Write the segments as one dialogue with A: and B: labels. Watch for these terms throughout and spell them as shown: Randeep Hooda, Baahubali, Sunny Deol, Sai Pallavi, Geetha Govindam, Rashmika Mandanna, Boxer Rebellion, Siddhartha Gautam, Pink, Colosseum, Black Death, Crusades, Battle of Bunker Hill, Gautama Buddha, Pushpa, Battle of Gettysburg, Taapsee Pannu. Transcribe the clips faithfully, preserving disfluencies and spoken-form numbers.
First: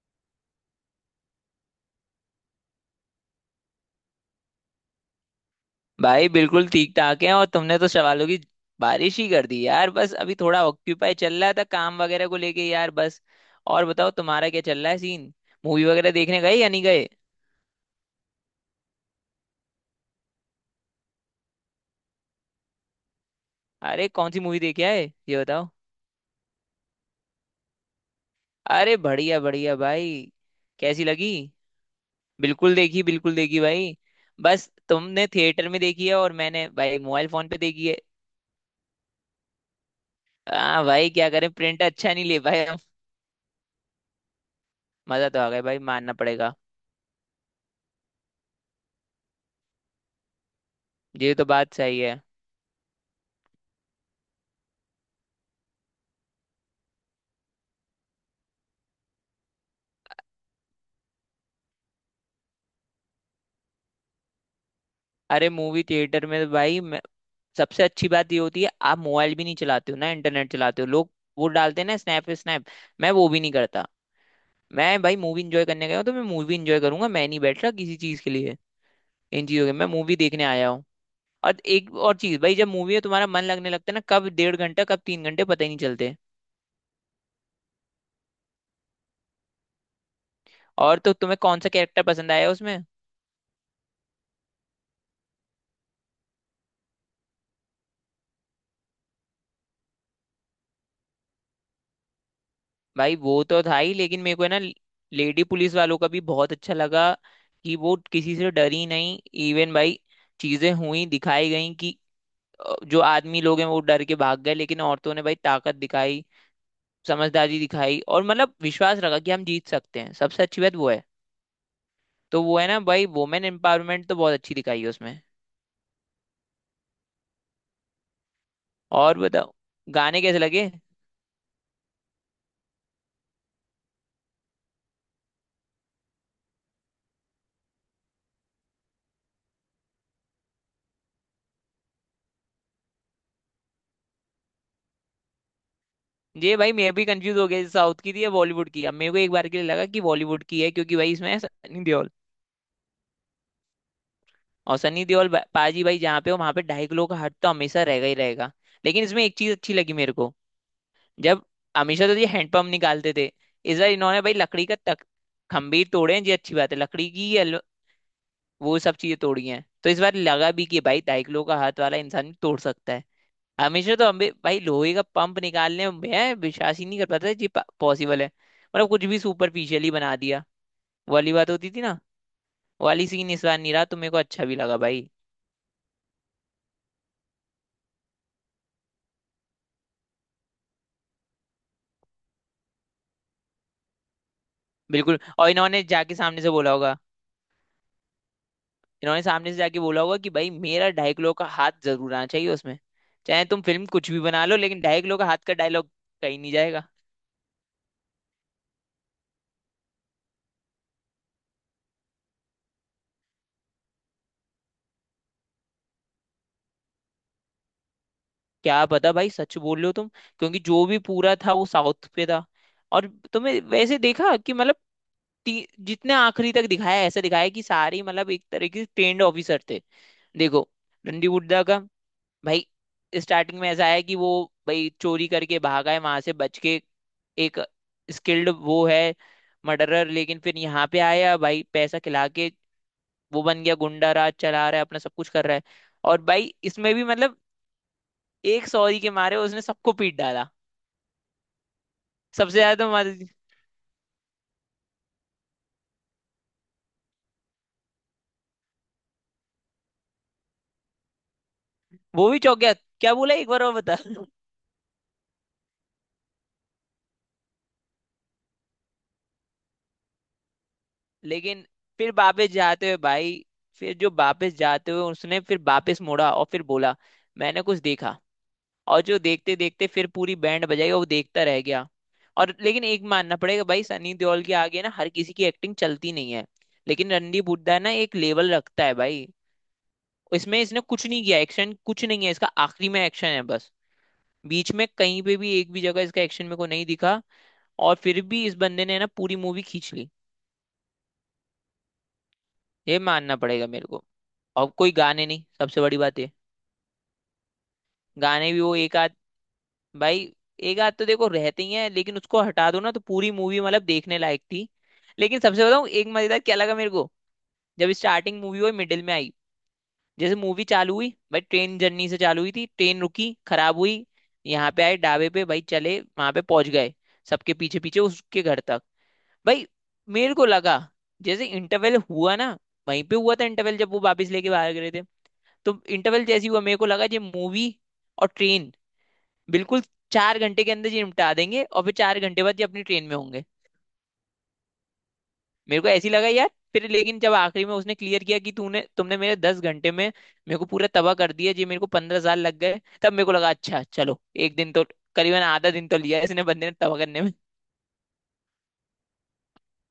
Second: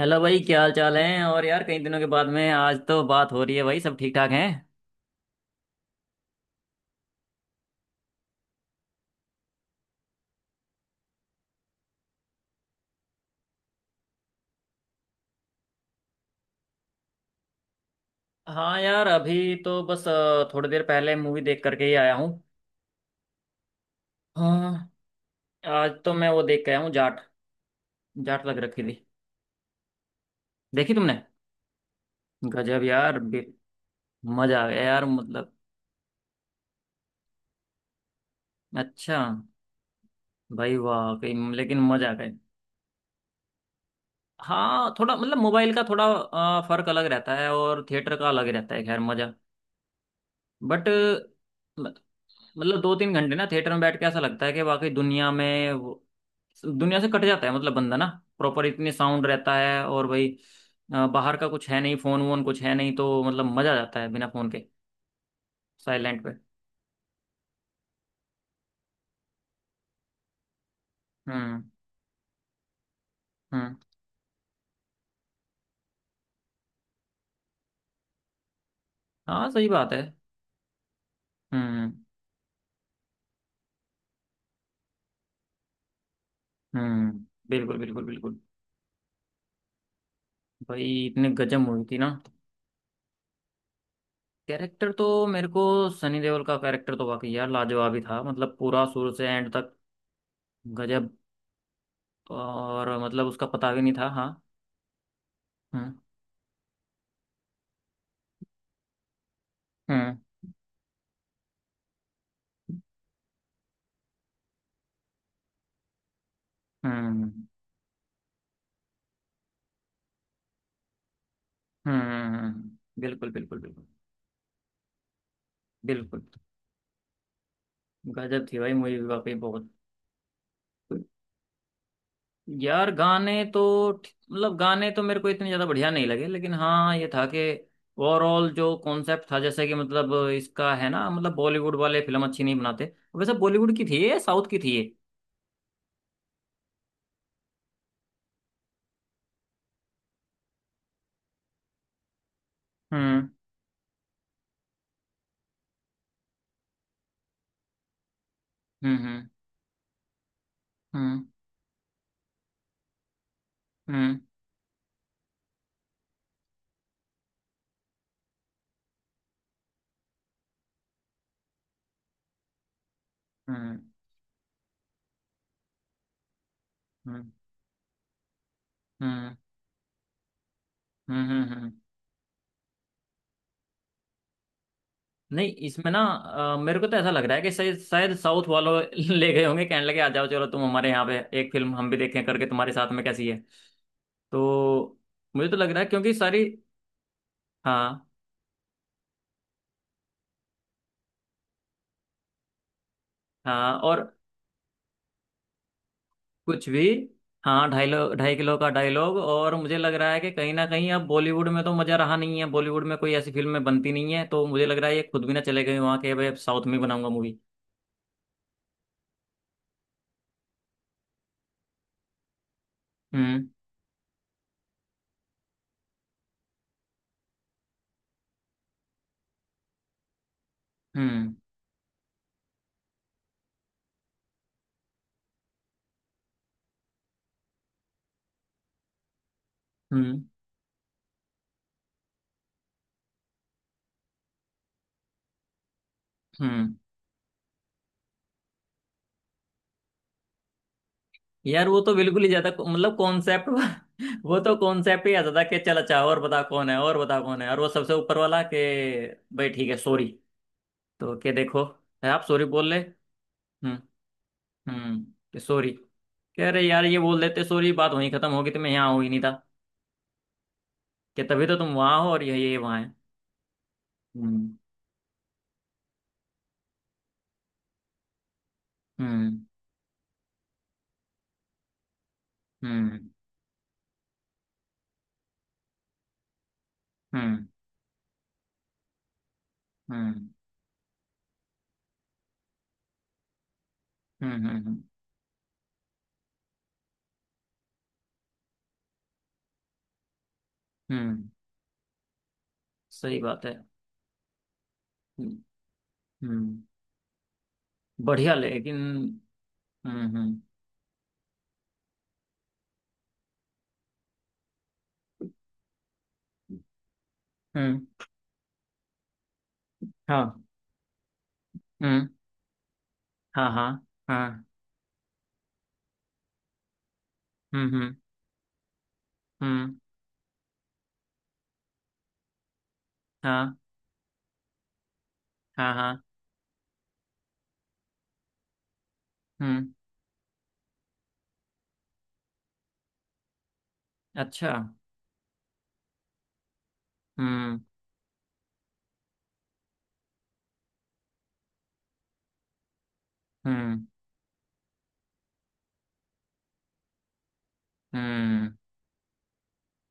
A: Hello भाई, क्या हाल चाल है? और यार कई दिनों के बाद में आज तो बात हो रही है। भाई सब ठीक ठाक हैं?
B: भाई बिल्कुल ठीक ठाक है। और तुमने तो सवालों की बारिश ही कर दी यार। बस अभी थोड़ा ऑक्यूपाई चल रहा था, काम वगैरह को लेके यार। बस और बताओ, तुम्हारा क्या चल रहा है सीन? मूवी वगैरह देखने गए या नहीं गए?
A: हाँ यार, अभी तो बस अ, थोड़ी देर पहले मूवी देख करके ही आया हूँ।
B: अरे कौन सी मूवी देखे
A: हाँ,
B: आए ये बताओ।
A: आज तो मैं वो देख के आया हूँ जाट। जाट लग रखी थी।
B: अरे बढ़िया बढ़िया भाई।
A: देखी
B: कैसी
A: तुमने?
B: लगी? बिल्कुल
A: गजब
B: देखी,
A: यार
B: बिल्कुल
A: बे-
B: देखी भाई।
A: मजा आ
B: बस
A: गया यार,
B: तुमने
A: मतलब।
B: थिएटर में देखी है और मैंने भाई मोबाइल फोन पे देखी है।
A: अच्छा। भाई
B: हाँ
A: वाह,
B: भाई, क्या
A: कहीं
B: करें,
A: लेकिन
B: प्रिंट
A: मजा आ
B: अच्छा नहीं
A: गया।
B: ले पाए हम।
A: हाँ, थोड़ा
B: मजा
A: मतलब
B: तो आ गया
A: मोबाइल
B: भाई,
A: का थोड़ा
B: मानना पड़ेगा।
A: अ, फर्क अलग रहता है और थिएटर का अलग रहता है, खैर मजा। बट।
B: ये तो बात सही है।
A: मतलब दो तीन घंटे ना थिएटर में बैठ के ऐसा लगता है कि वाकई दुनिया में वो- दुनिया से कट जाता है मतलब बंदा ना। प्रॉपर इतने साउंड रहता है और भाई अ, बाहर का कुछ है नहीं, फोन वोन कुछ है नहीं, तो मतलब मजा आ जाता है बिना फोन के।
B: अरे मूवी
A: साइलेंट
B: थिएटर
A: पे।
B: में तो भाई सबसे अच्छी बात ये होती है, आप मोबाइल भी नहीं चलाते हो ना, इंटरनेट चलाते हो लोग, वो
A: हम्म।
B: डालते हैं ना स्नैप स्नैप। मैं वो भी नहीं
A: हम्म।
B: करता। मैं भाई मूवी इंजॉय करने गया हूँ तो मैं मूवी इंजॉय करूंगा, मैं नहीं बैठ रहा किसी चीज के लिए। इन
A: हाँ,
B: चीजों
A: सही
B: के, मैं
A: बात है।
B: मूवी देखने आया हूँ। और
A: हम्म।
B: एक और चीज भाई, जब मूवी में तुम्हारा मन लगने लगता है ना, कब डेढ़ घंटा, कब तीन घंटे पता ही नहीं चलते।
A: हम्म। बिल्कुल बिल्कुल बिल्कुल। भाई
B: और तो
A: इतने
B: तुम्हें
A: गजब
B: कौन सा
A: मूवी थी
B: कैरेक्टर
A: ना।
B: पसंद आया उसमें?
A: कैरेक्टर तो मेरे को सनी देओल का कैरेक्टर तो वाकई यार लाजवाब ही था, मतलब पूरा शुरू से एंड तक। गजब। और
B: भाई
A: मतलब
B: वो
A: उसका
B: तो
A: पता
B: था
A: भी नहीं
B: ही,
A: था।
B: लेकिन
A: हाँ।
B: मेरे को है ना लेडी पुलिस
A: हम्म।
B: वालों का भी बहुत अच्छा लगा, कि वो किसी से डरी नहीं। इवन भाई
A: हम्म।
B: चीजें हुई दिखाई गई कि अ, जो आदमी लोग हैं वो डर के भाग गए, लेकिन औरतों ने भाई ताकत दिखाई,
A: हम्म।
B: समझदारी दिखाई और मतलब विश्वास रखा कि हम जीत सकते हैं। सबसे अच्छी बात वो है। तो वो है ना
A: हम्म।
B: भाई,
A: बिल्कुल
B: वुमेन
A: बिल्कुल बिल्कुल
B: एम्पावरमेंट तो बहुत अच्छी दिखाई है उसमें।
A: बिल्कुल। गजब थी भाई मूवी
B: और
A: वाकई
B: बताओ,
A: बहुत।
B: गाने कैसे लगे?
A: यार गाने तो ठी- मतलब गाने तो मेरे को इतने ज्यादा बढ़िया नहीं लगे, लेकिन हाँ ये था कि ओवरऑल जो कॉन्सेप्ट था, जैसे कि मतलब इसका है ना, मतलब बॉलीवुड वाले फिल्म अच्छी नहीं बनाते, वैसे बॉलीवुड की थी ये, साउथ की थी ये।
B: ये भाई मैं भी कंफ्यूज हो गया, साउथ की थी या बॉलीवुड की। अब मेरे को एक बार के लिए लगा कि बॉलीवुड की है, क्योंकि भाई इसमें है सनी देओल।
A: हम्म।
B: और सनी देओल बा- पाजी भाई जहाँ पे हो वहाँ पे ढाई किलो का हट तो हमेशा रहेगा ही रहेगा। लेकिन
A: हम्म।
B: इसमें एक चीज अच्छी लगी मेरे को।
A: हम्म।
B: जब हमेशा तो ये हैंडपंप निकालते थे, इस बार
A: हम्म।
B: इन्होंने भाई लकड़ी का तक खंभे तोड़े हैं। ये अच्छी बात है, लकड़ी की ये अल- वो सब चीजें तोड़ी हैं। तो इस बार लगा भी कि भाई ढाई किलो का हाथ वाला इंसान भी तोड़ सकता है।
A: हम्म। हम्म।
B: हमेशा तो हमें भाई लोहे का पंप निकालने में मैं विश्वास ही नहीं कर पाता,
A: हम्म।
B: ये पॉसिबल है? मतलब कुछ भी
A: हम्म।
B: सुपरफिशियल ही बना दिया। वो
A: हम्म।
B: वाली बात
A: हम्म। हम्म।
B: होती थी ना, वो वाली सीन इस बार नहीं रहा, तो मेरे को अच्छा भी लगा भाई।
A: नहीं, इसमें ना अ, मेरे को तो ऐसा लग रहा है कि शायद शायद साउथ वालों ले गए होंगे, कहने लगे आ जाओ चलो तुम हमारे यहाँ पे, एक फिल्म हम भी देखें करके तुम्हारे साथ में कैसी है। तो
B: बिल्कुल,
A: मुझे
B: और
A: तो लग रहा
B: इन्होंने
A: है क्योंकि
B: जाके सामने
A: सारी।
B: से बोला होगा।
A: हाँ।
B: इन्होंने सामने से जाके बोला होगा कि भाई मेरा ढाई किलो का हाथ जरूर आना चाहिए उसमें। चाहे तुम
A: हाँ
B: फिल्म
A: और
B: कुछ भी बना लो, लेकिन ढाई किलो का हाथ का डायलॉग कहीं नहीं
A: कुछ भी।
B: जाएगा।
A: हाँ ढाई लो ढाई किलो का डायलॉग, और मुझे लग रहा है कि कहीं ना कहीं अब बॉलीवुड में तो मज़ा रहा नहीं है, बॉलीवुड में कोई ऐसी फिल्में बनती नहीं है, तो मुझे लग रहा है ये खुद भी ना चले गए वहाँ के, भाई अब साउथ में ही बनाऊंगा मूवी।
B: क्या पता भाई, सच बोल रहे हो तुम। क्योंकि जो भी पूरा था वो साउथ पे था। और
A: हम्म।
B: तुमने वैसे देखा कि मतलब ती- जितने आखिरी तक दिखाया, ऐसा दिखाया कि सारी मतलब एक तरह के ट्रेंड ऑफिसर थे। देखो, रणदीप
A: हम्म।
B: हुड्डा का भाई स्टार्टिंग में ऐसा है कि वो भाई चोरी करके भागा है वहां से बच के। एक स्किल्ड वो है मर्डरर,
A: हम्म।
B: लेकिन फिर यहाँ पे आया भाई, पैसा खिला के वो बन गया, गुंडा राज चला रहा है, अपना सब कुछ कर रहा है। और भाई
A: हम्म।
B: इसमें भी मतलब एक सॉरी के मारे उसने सबको पीट डाला।
A: यार वो तो बिल्कुल ही ज्यादा
B: सबसे ज्यादा तो
A: मतलब
B: मार-
A: कॉन्सेप्ट वो तो कॉन्सेप्ट ही आता था कि चल अच्छा, और बता कौन है, और बता कौन है, और वो सबसे ऊपर वाला के। भाई ठीक है सॉरी। तो के देखो, है आप
B: वो भी
A: सॉरी
B: चौंक
A: बोल
B: गया,
A: ले।
B: क्या बोला एक बार
A: हम्म।
B: और बता।
A: हम्म। कि सॉरी कह रहे यार, ये बोल देते सॉरी, बात वहीं खत्म होगी, तो मैं यहाँ हूँ ही नहीं था। कि तभी तो
B: लेकिन
A: तुम वहां हो
B: फिर
A: और ये
B: वापस
A: ये वहां
B: जाते
A: है।
B: हुए भाई, फिर जो वापस
A: हम्म।
B: जाते हुए उसने फिर वापस मुड़ा और फिर बोला, मैंने कुछ देखा। और जो
A: हम्म।
B: देखते देखते फिर पूरी बैंड बजाएगा, वो देखता रह गया। और लेकिन एक
A: हम्म।
B: मानना पड़ेगा भाई, सनी देओल के आगे ना हर किसी की एक्टिंग चलती नहीं है। लेकिन
A: हम्म।
B: रणदीप हुड्डा ना एक लेवल रखता है भाई।
A: हम्म।
B: इसमें इसने कुछ नहीं किया, एक्शन कुछ नहीं है इसका, आखिरी में एक्शन है बस।
A: हम्म। हम्म।
B: बीच
A: हम्म।
B: में कहीं पे भी एक भी जगह इसका एक्शन मेरे को नहीं दिखा। और फिर भी इस बंदे ने ना पूरी मूवी खींच ली,
A: हम्म।
B: ये
A: सही
B: मानना
A: बात है।
B: पड़ेगा मेरे को। और कोई गाने
A: हम्म।
B: नहीं, सबसे बड़ी बात ये।
A: हम्म, बढ़िया
B: गाने भी वो
A: लेकिन।
B: एक आध
A: हम्म।
B: भाई,
A: हम्म।
B: एक आध तो देखो रहती ही है, लेकिन उसको हटा दो ना तो पूरी मूवी मतलब देखने लायक थी। लेकिन सबसे बताऊं एक मजेदार क्या लगा मेरे को?
A: हम्म।
B: जब स्टार्टिंग मूवी हुई, मिडिल में आई, जैसे
A: हाँ।
B: मूवी चालू हुई भाई, ट्रेन
A: हम्म।
B: जर्नी से चालू हुई थी, ट्रेन रुकी,
A: हाँ
B: खराब
A: हाँ।
B: हुई,
A: हाँ।
B: यहाँ पे आए ढाबे पे भाई, चले वहां पे पहुंच गए, सबके
A: हम्म।
B: पीछे
A: हम्म।
B: पीछे उसके घर तक। भाई
A: हम्म।
B: मेरे को लगा जैसे इंटरवल हुआ ना, वहीं पे हुआ था
A: हाँ
B: इंटरवल जब वो वापस लेके बाहर गए थे।
A: हाँ
B: तो
A: हाँ।
B: इंटरवल जैसी हुआ मेरे को लगा ये मूवी। और ट्रेन
A: हम्म।
B: बिल्कुल चार घंटे के अंदर ये निपटा देंगे, और फिर चार घंटे बाद ये अपनी ट्रेन में होंगे।
A: अच्छा।
B: मेरे को ऐसी लगा यार, फिर लेकिन जब
A: हम्म।
B: आखिरी में उसने क्लियर किया कि तूने तुमने मेरे दस घंटे में मेरे को पूरा तबाह कर दिया जी, मेरे को पंद्रह साल लग गए, तब मेरे को लगा अच्छा
A: हम्म।
B: चलो। एक दिन तो, करीबन आधा दिन तो लिया इसने बंदे ने तबाह करने में।
A: हम्म।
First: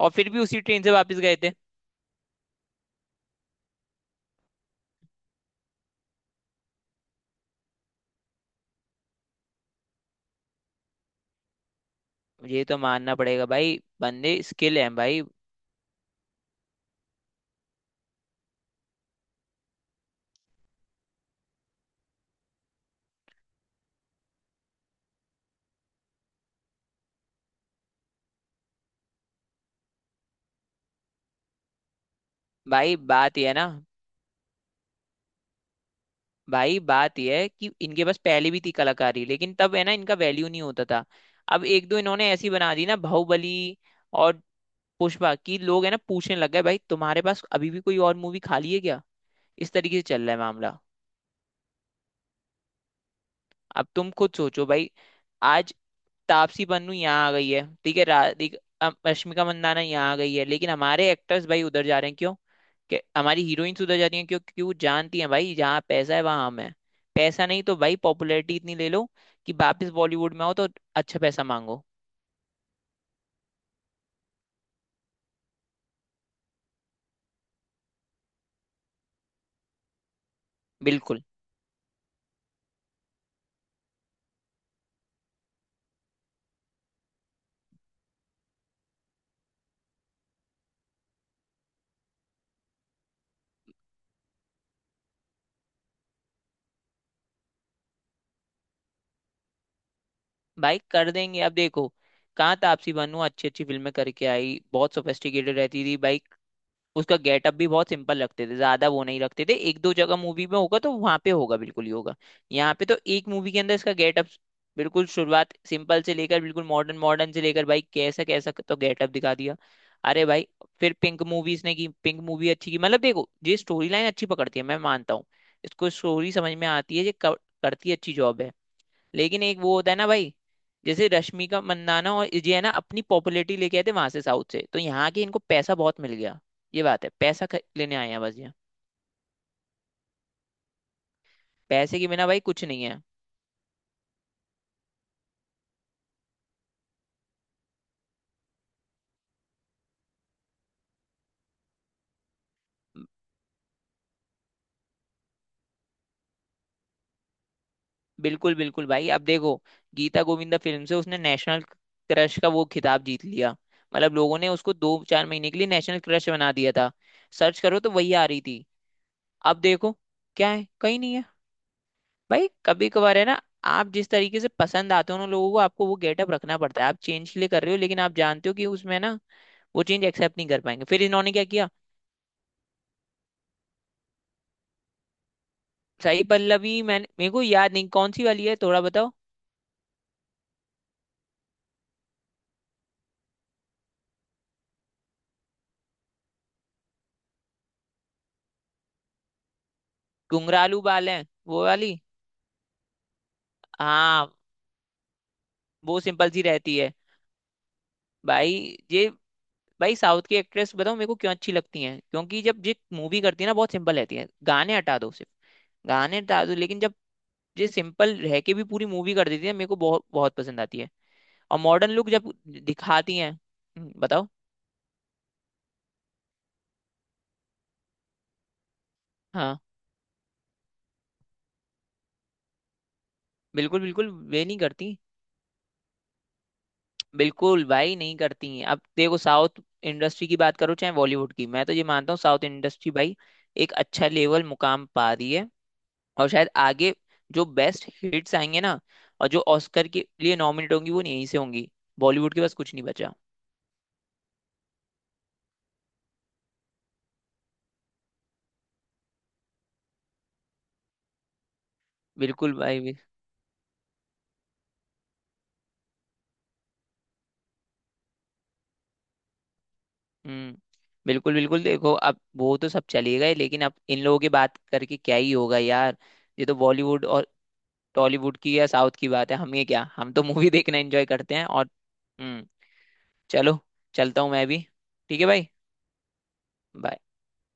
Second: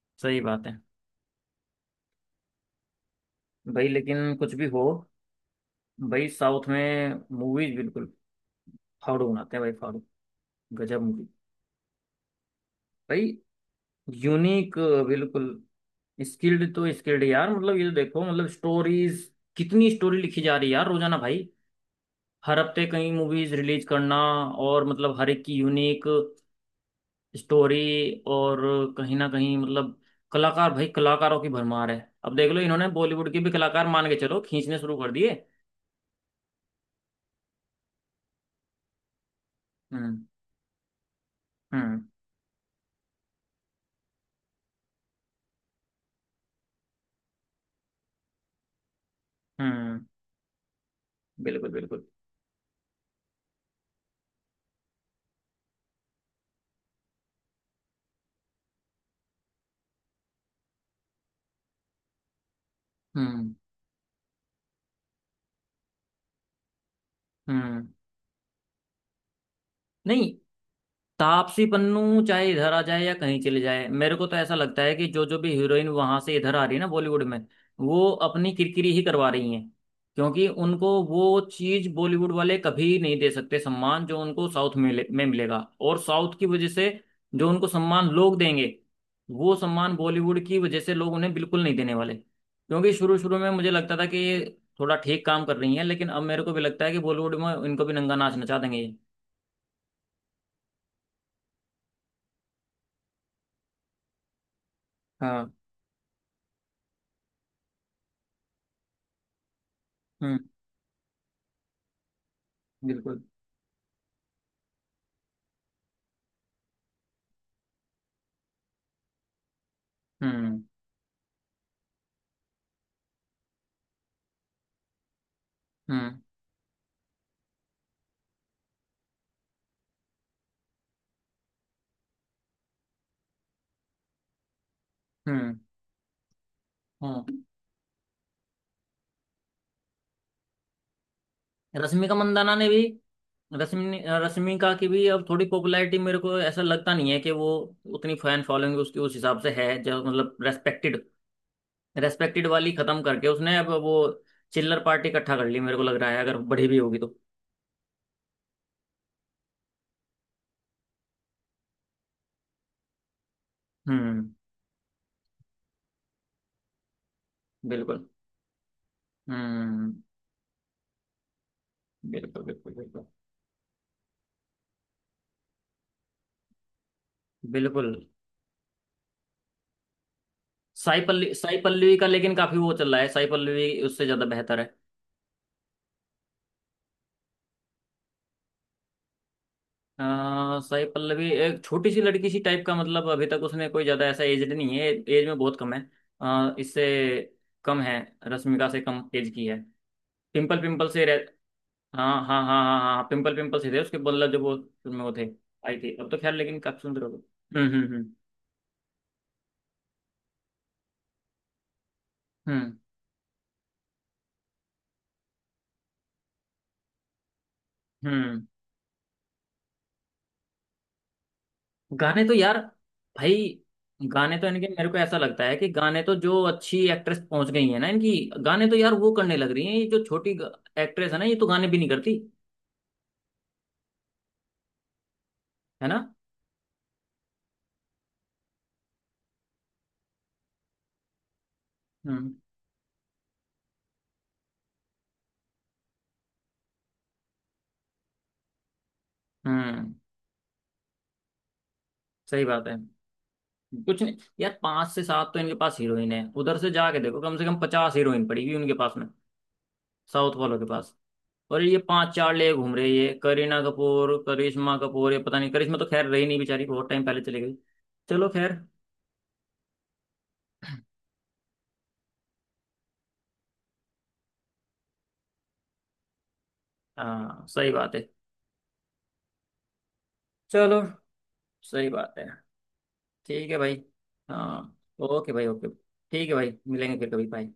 B: और फिर भी
A: सही
B: उसी
A: बात है।
B: ट्रेन से वापस गए थे।
A: भाई लेकिन कुछ भी हो, भाई साउथ में मूवीज बिल्कुल फाड़ू बनाते हैं भाई फाड़ू। गजब मूवी।
B: ये तो मानना
A: भाई
B: पड़ेगा भाई, बंदे
A: यूनिक।
B: स्किल है भाई।
A: बिल्कुल। स्किल्ड तो स्किल्ड यार, मतलब ये तो देखो मतलब स्टोरीज। कितनी स्टोरी लिखी जा रही है यार रोजाना भाई। हर हफ्ते कई मूवीज रिलीज करना। और मतलब हर एक की यूनिक स्टोरी। और कहीं ना कहीं मतलब कलाकार, भाई कलाकारों की भरमार है। अब देख लो, इन्होंने
B: भाई
A: बॉलीवुड के
B: बात ये
A: भी
B: है ना,
A: कलाकार मान के चलो खींचने शुरू कर दिए।
B: भाई बात यह है कि इनके पास पहले भी थी कलाकारी, लेकिन तब है ना इनका
A: हम्म।
B: वैल्यू नहीं होता था। अब एक दो
A: हम्म।
B: इन्होंने ऐसी बना दी ना, बाहुबली और पुष्पा की, लोग है ना पूछने लग गए भाई, तुम्हारे पास अभी भी कोई और मूवी खाली है क्या? इस तरीके से
A: हम्म।
B: चल रहा है मामला।
A: बिल्कुल बिल्कुल।
B: अब तुम खुद सोचो भाई, आज तापसी पन्नू यहाँ आ गई है, ठीक है, राधिका, अम, रश्मिका मंदाना यहाँ आ गई है, लेकिन हमारे एक्टर्स भाई उधर जा रहे हैं क्यों? कि हमारी
A: हम्म।
B: हीरोइंस उधर जा रही हैं क्यों? क्योंकि वो जानती हैं भाई, जहाँ पैसा है वहां हम हैं। पैसा नहीं तो
A: हम्म।
B: भाई पॉपुलैरिटी इतनी ले लो कि वापस
A: नहीं।
B: बॉलीवुड में आओ तो अच्छा पैसा
A: तापसी
B: मांगो।
A: पन्नू चाहे इधर आ जाए या कहीं चले जाए, मेरे को तो ऐसा लगता है कि जो जो भी हीरोइन वहां से इधर आ रही है ना बॉलीवुड में, वो अपनी किरकिरी ही करवा रही हैं, क्योंकि उनको
B: बिल्कुल
A: वो चीज बॉलीवुड वाले कभी नहीं दे सकते, सम्मान जो उनको साउथ में मिले- में मिलेगा, और साउथ की वजह से जो उनको सम्मान लोग देंगे, वो सम्मान बॉलीवुड की वजह से लोग उन्हें बिल्कुल नहीं देने वाले, क्योंकि शुरू शुरू में मुझे लगता था कि ये थोड़ा ठीक काम कर रही हैं, लेकिन अब मेरे को भी लगता है कि बॉलीवुड में इनको भी नंगा नाच नचा देंगे ये।
B: भाई कर देंगे। अब देखो कहाँ तापसी पन्नू अच्छी अच्छी फिल्में करके आई, बहुत
A: हाँ।
B: सोफेस्टिकेटेड रहती थी भाई। उसका गेटअप भी बहुत सिंपल रखते थे, ज्यादा वो नहीं रखते थे, एक दो जगह
A: हम्म।
B: मूवी में होगा तो वहां पे होगा, बिल्कुल ही होगा। यहाँ पे तो
A: बिल्कुल।
B: एक मूवी के अंदर इसका गेटअप बिल्कुल शुरुआत सिंपल से लेकर बिल्कुल मॉडर्न मॉडर्न से लेकर भाई कैसा कैसा तो गेटअप दिखा दिया। अरे भाई,
A: हम्म।
B: फिर पिंक मूवी इसने की, पिंक मूवी अच्छी की, मतलब देखो ये स्टोरी लाइन अच्छी पकड़ती है, मैं मानता हूँ। इसको
A: हम्म।
B: स्टोरी समझ में आती है, ये कर- करती है, अच्छी जॉब है। लेकिन एक वो होता है ना भाई, जैसे रश्मिका मंदाना और ये है ना, अपनी पॉपुलैरिटी लेके आए थे वहां से, साउथ से, तो यहाँ के इनको
A: हम्म।
B: पैसा बहुत मिल गया। ये बात है,
A: हाँ।
B: पैसा ख- लेने आए हैं बस ये। पैसे के
A: रश्मिका
B: बिना भाई
A: मंदाना
B: कुछ
A: ने भी,
B: नहीं है।
A: रश्मि रश्मिका की भी अब थोड़ी पॉपुलैरिटी, मेरे को ऐसा लगता नहीं है कि वो उतनी फैन फॉलोइंग उसकी उस हिसाब से है, जो मतलब रेस्पेक्टेड, रेस्पेक्टेड वाली खत्म करके उसने अब वो चिल्लर पार्टी इकट्ठा कर ली, मेरे को लग रहा है, अगर बड़ी भी होगी तो।
B: बिल्कुल बिल्कुल भाई, अब देखो गीता गोविंदा फिल्म से उसने नेशनल क्रश का वो खिताब जीत लिया। मतलब
A: हम्म।
B: लोगों ने उसको दो चार महीने के लिए नेशनल क्रश बना दिया था, सर्च करो तो
A: बिल्कुल।
B: वही आ रही थी। अब
A: हम्म।
B: देखो क्या है, कहीं नहीं है।
A: बिल्कुल
B: भाई
A: बिल्कुल
B: कभी
A: बिल्कुल
B: कभार है ना, आप जिस तरीके से पसंद आते हो उन लोगों को, आपको वो गेटअप रखना पड़ता है। आप चेंज के लिए कर रहे हो,
A: बिल्कुल।
B: लेकिन आप जानते हो कि उसमें ना वो चेंज एक्सेप्ट नहीं कर पाएंगे,
A: साई
B: फिर इन्होंने
A: पल्लवी,
B: क्या
A: साई
B: किया।
A: पल्लवी का लेकिन काफी वो चल रहा है, साई पल्लवी उससे ज्यादा बेहतर है।
B: साई पल्लवी मैंने, मेरे को याद नहीं कौन सी वाली है, थोड़ा बताओ।
A: अ, साई पल्लवी एक छोटी सी लड़की सी टाइप का, मतलब अभी तक उसने कोई ज्यादा ऐसा एजड नहीं है, एज में बहुत कम है। अ, इससे कम है। रश्मिका से कम एज की है। पिंपल
B: घुंघरालू
A: पिंपल से
B: बाल है
A: रह,
B: वो वाली?
A: हाँ हाँ हाँ हाँ हाँ, पिंपल पिंपल से थे उसके,
B: हाँ,
A: मतलब जब वो फिल्म में वो थे आई थी,
B: वो
A: अब तो
B: सिंपल
A: खैर
B: सी
A: लेकिन
B: रहती
A: काफी
B: है।
A: सुंदर हो गए। हम्म। हम्म।
B: भाई ये, भाई साउथ की एक्ट्रेस बताओ मेरे को क्यों अच्छी लगती हैं, क्योंकि जब
A: हम्म।
B: ये मूवी करती है ना बहुत सिंपल रहती है। गाने हटा दो सिर्फ, गाने हटा दो, लेकिन जब ये
A: हम्म।
B: सिंपल रह
A: हम्म।
B: के भी पूरी मूवी कर देती है, मेरे को बहुत बहुत पसंद आती है। और मॉडर्न लुक
A: गाने
B: जब
A: तो यार,
B: दिखाती हैं
A: भाई
B: हम्म, बताओ।
A: गाने तो इनके मेरे को ऐसा लगता है कि गाने तो जो अच्छी एक्ट्रेस पहुंच गई है ना इनकी, गाने तो यार वो करने लग
B: हाँ,
A: रही है, ये जो छोटी एक्ट्रेस है ना, ये तो गाने भी नहीं करती,
B: बिल्कुल बिल्कुल, वे नहीं करती।
A: है ना।
B: बिल्कुल भाई नहीं करती हैं। अब देखो साउथ इंडस्ट्री की बात करो चाहे बॉलीवुड की, मैं तो ये मानता हूँ
A: हम्म।
B: साउथ इंडस्ट्री भाई एक अच्छा लेवल मुकाम पा रही है। और शायद आगे जो बेस्ट हिट्स आएंगे ना, और जो ऑस्कर
A: हम्म।
B: के लिए नॉमिनेट होंगी वो यहीं से होंगी। बॉलीवुड के
A: सही
B: पास
A: बात
B: कुछ
A: है।
B: नहीं बचा।
A: कुछ नहीं यार, पांच से सात तो इनके पास हीरोइन है, उधर से जाके देखो कम से कम पचास हीरोइन पड़ी हुई उनके पास में, साउथ वालों के पास। और ये पांच चार ले
B: बिल्कुल
A: घूम
B: भाई
A: रहे हैं,
B: बिल-
A: ये करीना कपूर, करिश्मा कपूर, ये पता नहीं, करिश्मा तो खैर रही नहीं बेचारी, बहुत टाइम पहले चली गई। चलो खैर।
B: हम्म, बिल्कुल बिल्कुल देखो, अब वो तो सब चले गए, लेकिन अब इन लोगों की बात करके क्या ही होगा यार। ये तो बॉलीवुड और
A: हाँ, सही बात है।
B: टॉलीवुड की या साउथ की बात है, हम ये क्या, हम तो मूवी देखना
A: चलो,
B: एंजॉय करते हैं और
A: सही बात है।
B: हम्म,
A: ठीक
B: चलो,
A: है भाई।
B: चलता हूँ मैं भी।
A: हाँ।
B: ठीक है
A: ओके भाई
B: भाई।
A: ओके। ठीक है भाई, मिलेंगे
B: Bye.
A: फिर कभी, बाय।